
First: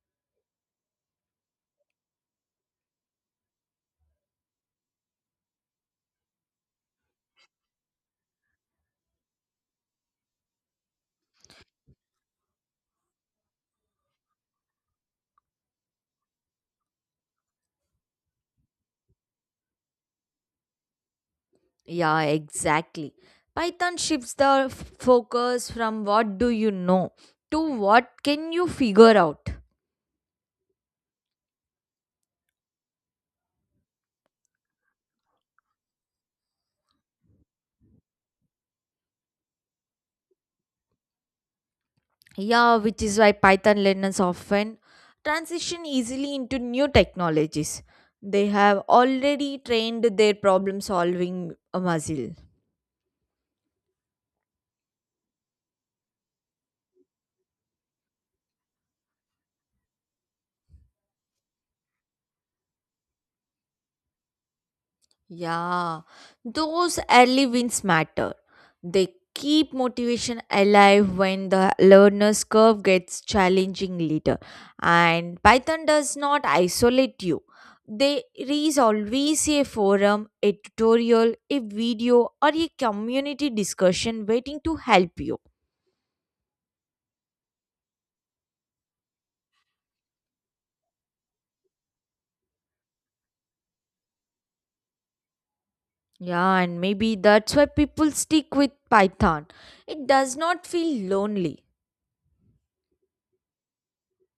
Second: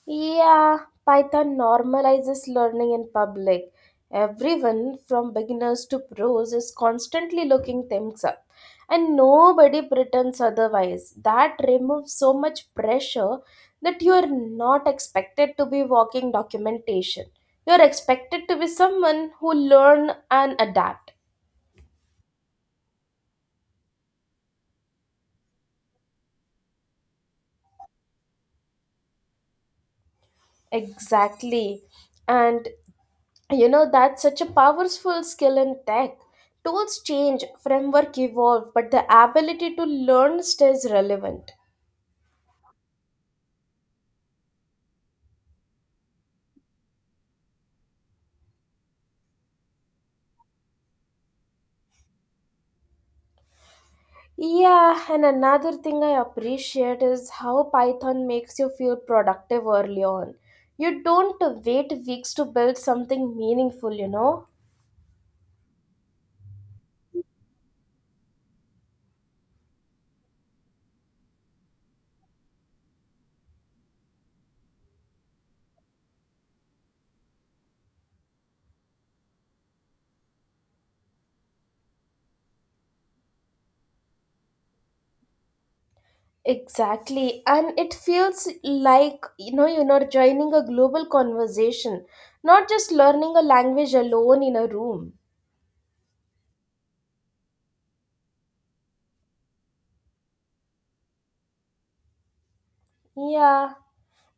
Speaker 2: Yeah, Python normalizes learning in public. Everyone, from beginners to pros, is constantly looking things up. And nobody pretends otherwise. That removes so much pressure that you are not expected to be walking documentation. You are expected to be someone who learn and adapt.
Speaker 1: Yeah, exactly. Python shifts the f- focus from what do you know to what can you figure out.
Speaker 2: Exactly. And you know that's such a powerful skill in tech. Tools change, framework evolve, but the ability to learn stays relevant.
Speaker 1: Yeah, which is why Python learners often transition easily into new technologies. They have already trained their problem solving muscle.
Speaker 2: Yeah, and another thing I appreciate is how Python makes you feel productive early on. You don't wait weeks to build something meaningful, you know.
Speaker 1: Yeah, those early wins matter. They keep motivation alive when the learner's curve gets challenging later. And Python does not isolate you. There is always a forum, a tutorial, a video, or a community discussion waiting to help you.
Speaker 2: Exactly. And it feels like, you know, you're not joining a global conversation, not just learning a language alone in a room.
Speaker 1: Yeah, and maybe that's why people stick with Python. It does not feel lonely.
Speaker 2: Yeah.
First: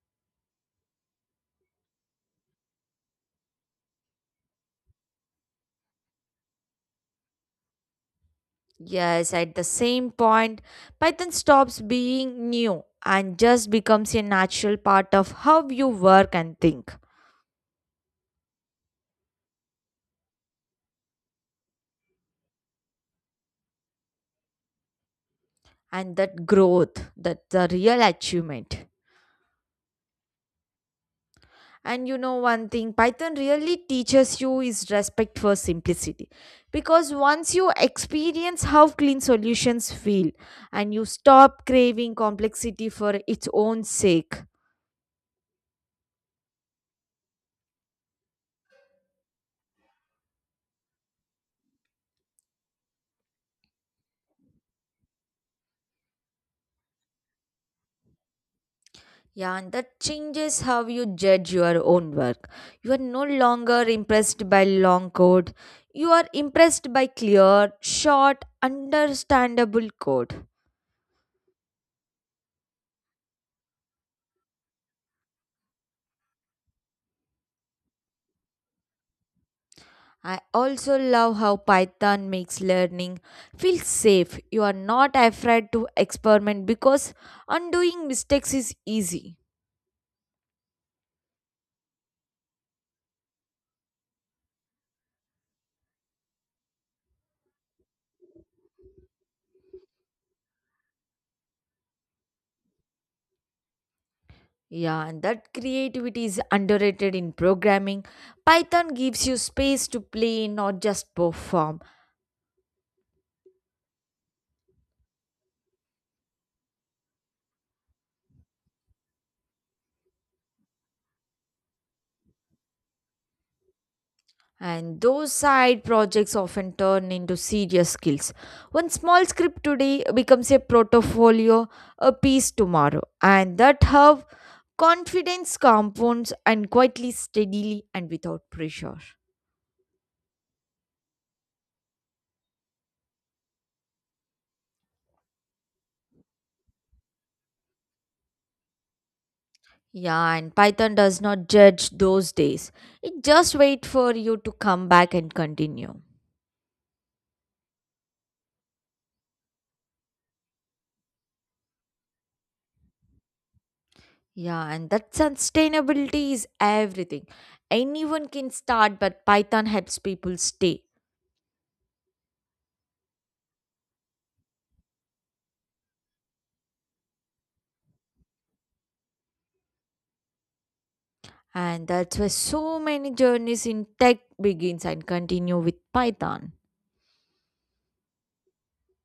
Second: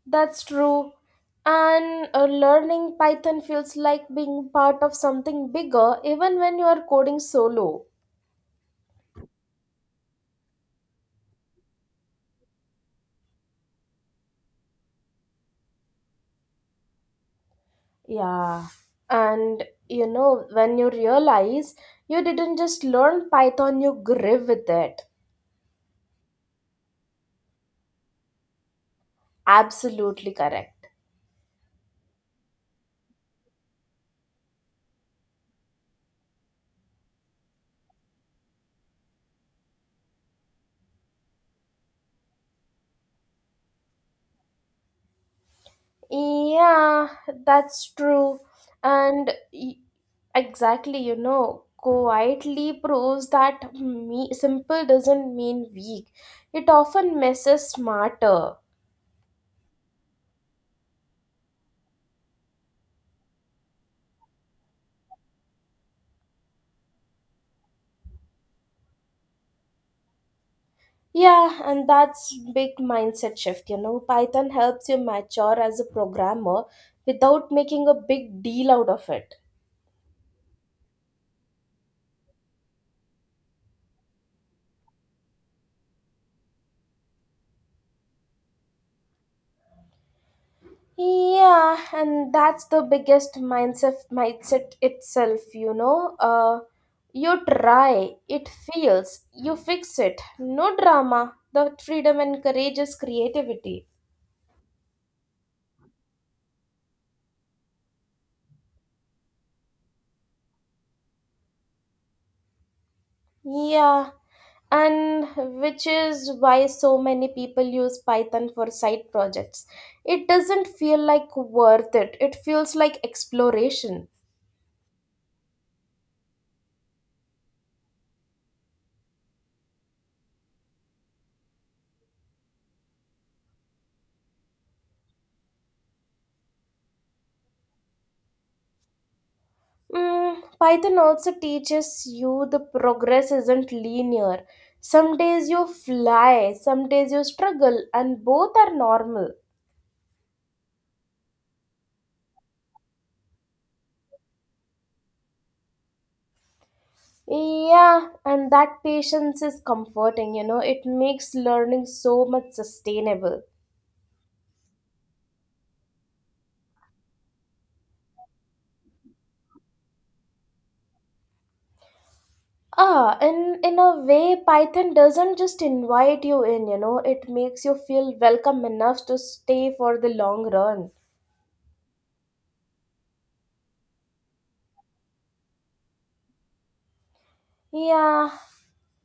Speaker 2: That's true. And uh, learning Python feels like being part of something bigger, even when you are coding solo.
Speaker 1: Yes, at the same point, Python stops being new and just becomes a natural part of how you work and think.
Speaker 2: Yeah. And you know, when you realize you didn't just learn Python, you grew with it.
Speaker 1: And that growth, that the real achievement.
Speaker 2: Absolutely correct.
Speaker 1: And you know one thing, Python really teaches you is respect for simplicity. Because once you experience how clean solutions feel and you stop craving complexity for its own sake.
Speaker 2: Yeah, that's true. And y- exactly, you know, quietly proves that me- simple doesn't mean weak, it often messes smarter.
Speaker 1: Yeah, and that changes how you judge your own work. You are no longer impressed by long code. You are impressed by clear, short, understandable code.
Speaker 2: Yeah, and that's big mindset shift, you know. Python helps you mature as a programmer without making a big deal out of it.
Speaker 1: I also love how Python makes learning feel safe. You are not afraid to experiment because undoing mistakes is easy.
Speaker 2: Yeah, and that's the biggest mindset mindset itself, you know. Uh you try, it fails, you fix it. No drama. The freedom encourages creativity.
Speaker 1: Yeah, and that creativity is underrated in programming. Python gives you space to play, not just perform.
Speaker 2: Yeah, and which is why so many people use Python for side projects. It doesn't feel like worth it, it feels like exploration.
Speaker 1: And those side projects often turn into serious skills. One small script today becomes a portfolio, a piece tomorrow, and that how confidence compounds and quietly, steadily, and without pressure.
Speaker 2: Mm, Python also teaches you the progress isn't linear. Some days you fly, some days you struggle, and both are normal.
Speaker 1: Yeah, and Python does not judge those days. It just waits for you to come back and continue.
Speaker 2: Yeah, and that patience is comforting, you know, it makes learning so much sustainable.
Speaker 1: Yeah, and that sustainability is everything. Anyone can start, but Python helps people stay.
Speaker 2: Ah, in in a way, Python doesn't just invite you in, you know, it makes you feel welcome enough to stay for the long run.
Speaker 1: And that's why so many journeys in tech begins and continue with Python.
Speaker 2: Yeah,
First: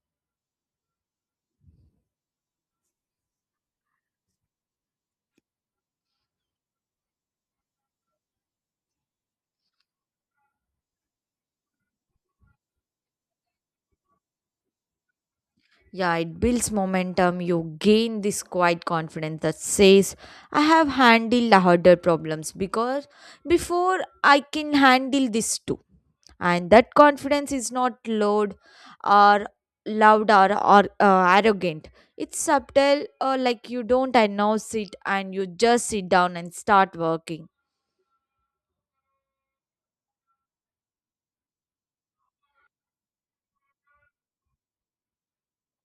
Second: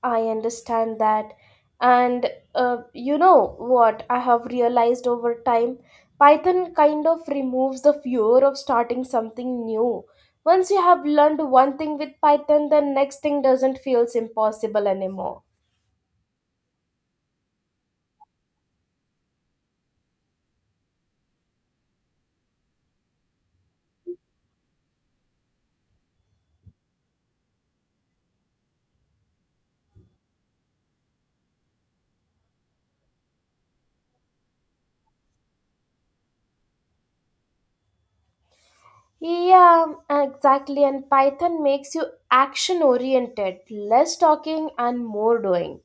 Speaker 2: I understand that. And uh, you know what I have realized over time? Python kind of removes the fear of starting something new. Once you have learned one thing with Python, the next thing doesn't feels impossible anymore.
Speaker 1: Yeah, it builds momentum. You gain this quiet confidence that says, I have handled the harder problems because before I can handle this too. And that confidence is not loud or loud or, or uh, arrogant. It's subtle, uh, like you don't announce it and you just sit down and start working.
Speaker 2: Yeah, um, exactly. And Python makes you action oriented, less talking and more doing.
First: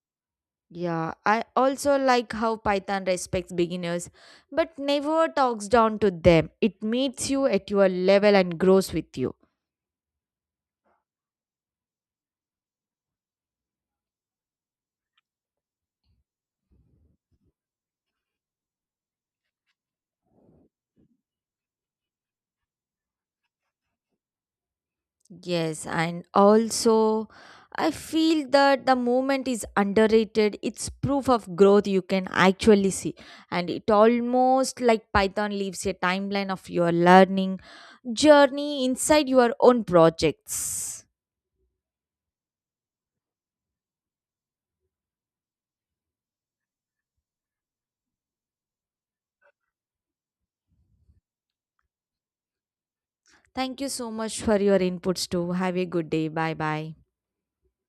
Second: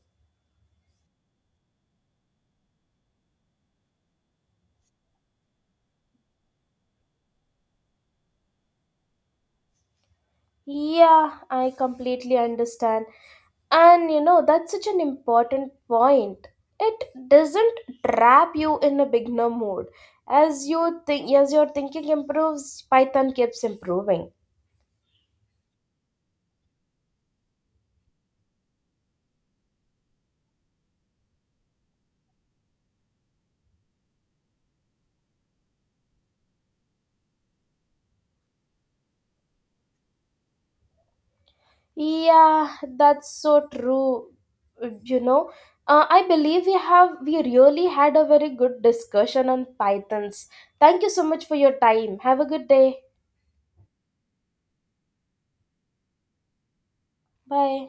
Speaker 1: Yeah, I also like how Python respects beginners but never talks down to them. It meets you at your level and grows with you.
Speaker 2: Yeah, I completely understand. And you know, that's such an important point. It doesn't trap you in a beginner mode. As you think as your thinking improves, Python keeps improving.
Speaker 1: Yes, and also I feel that the movement is underrated. It's proof of growth you can actually see. And it almost like Python leaves a timeline of your learning journey inside your own projects.
Speaker 2: Yeah, that's so true. You know, uh, I believe we have we really had a very good discussion on pythons. Thank you so much for your time. Have a good day.
Speaker 1: Thank you so much for your inputs too. Have a good day. Bye bye.
Speaker 2: Bye.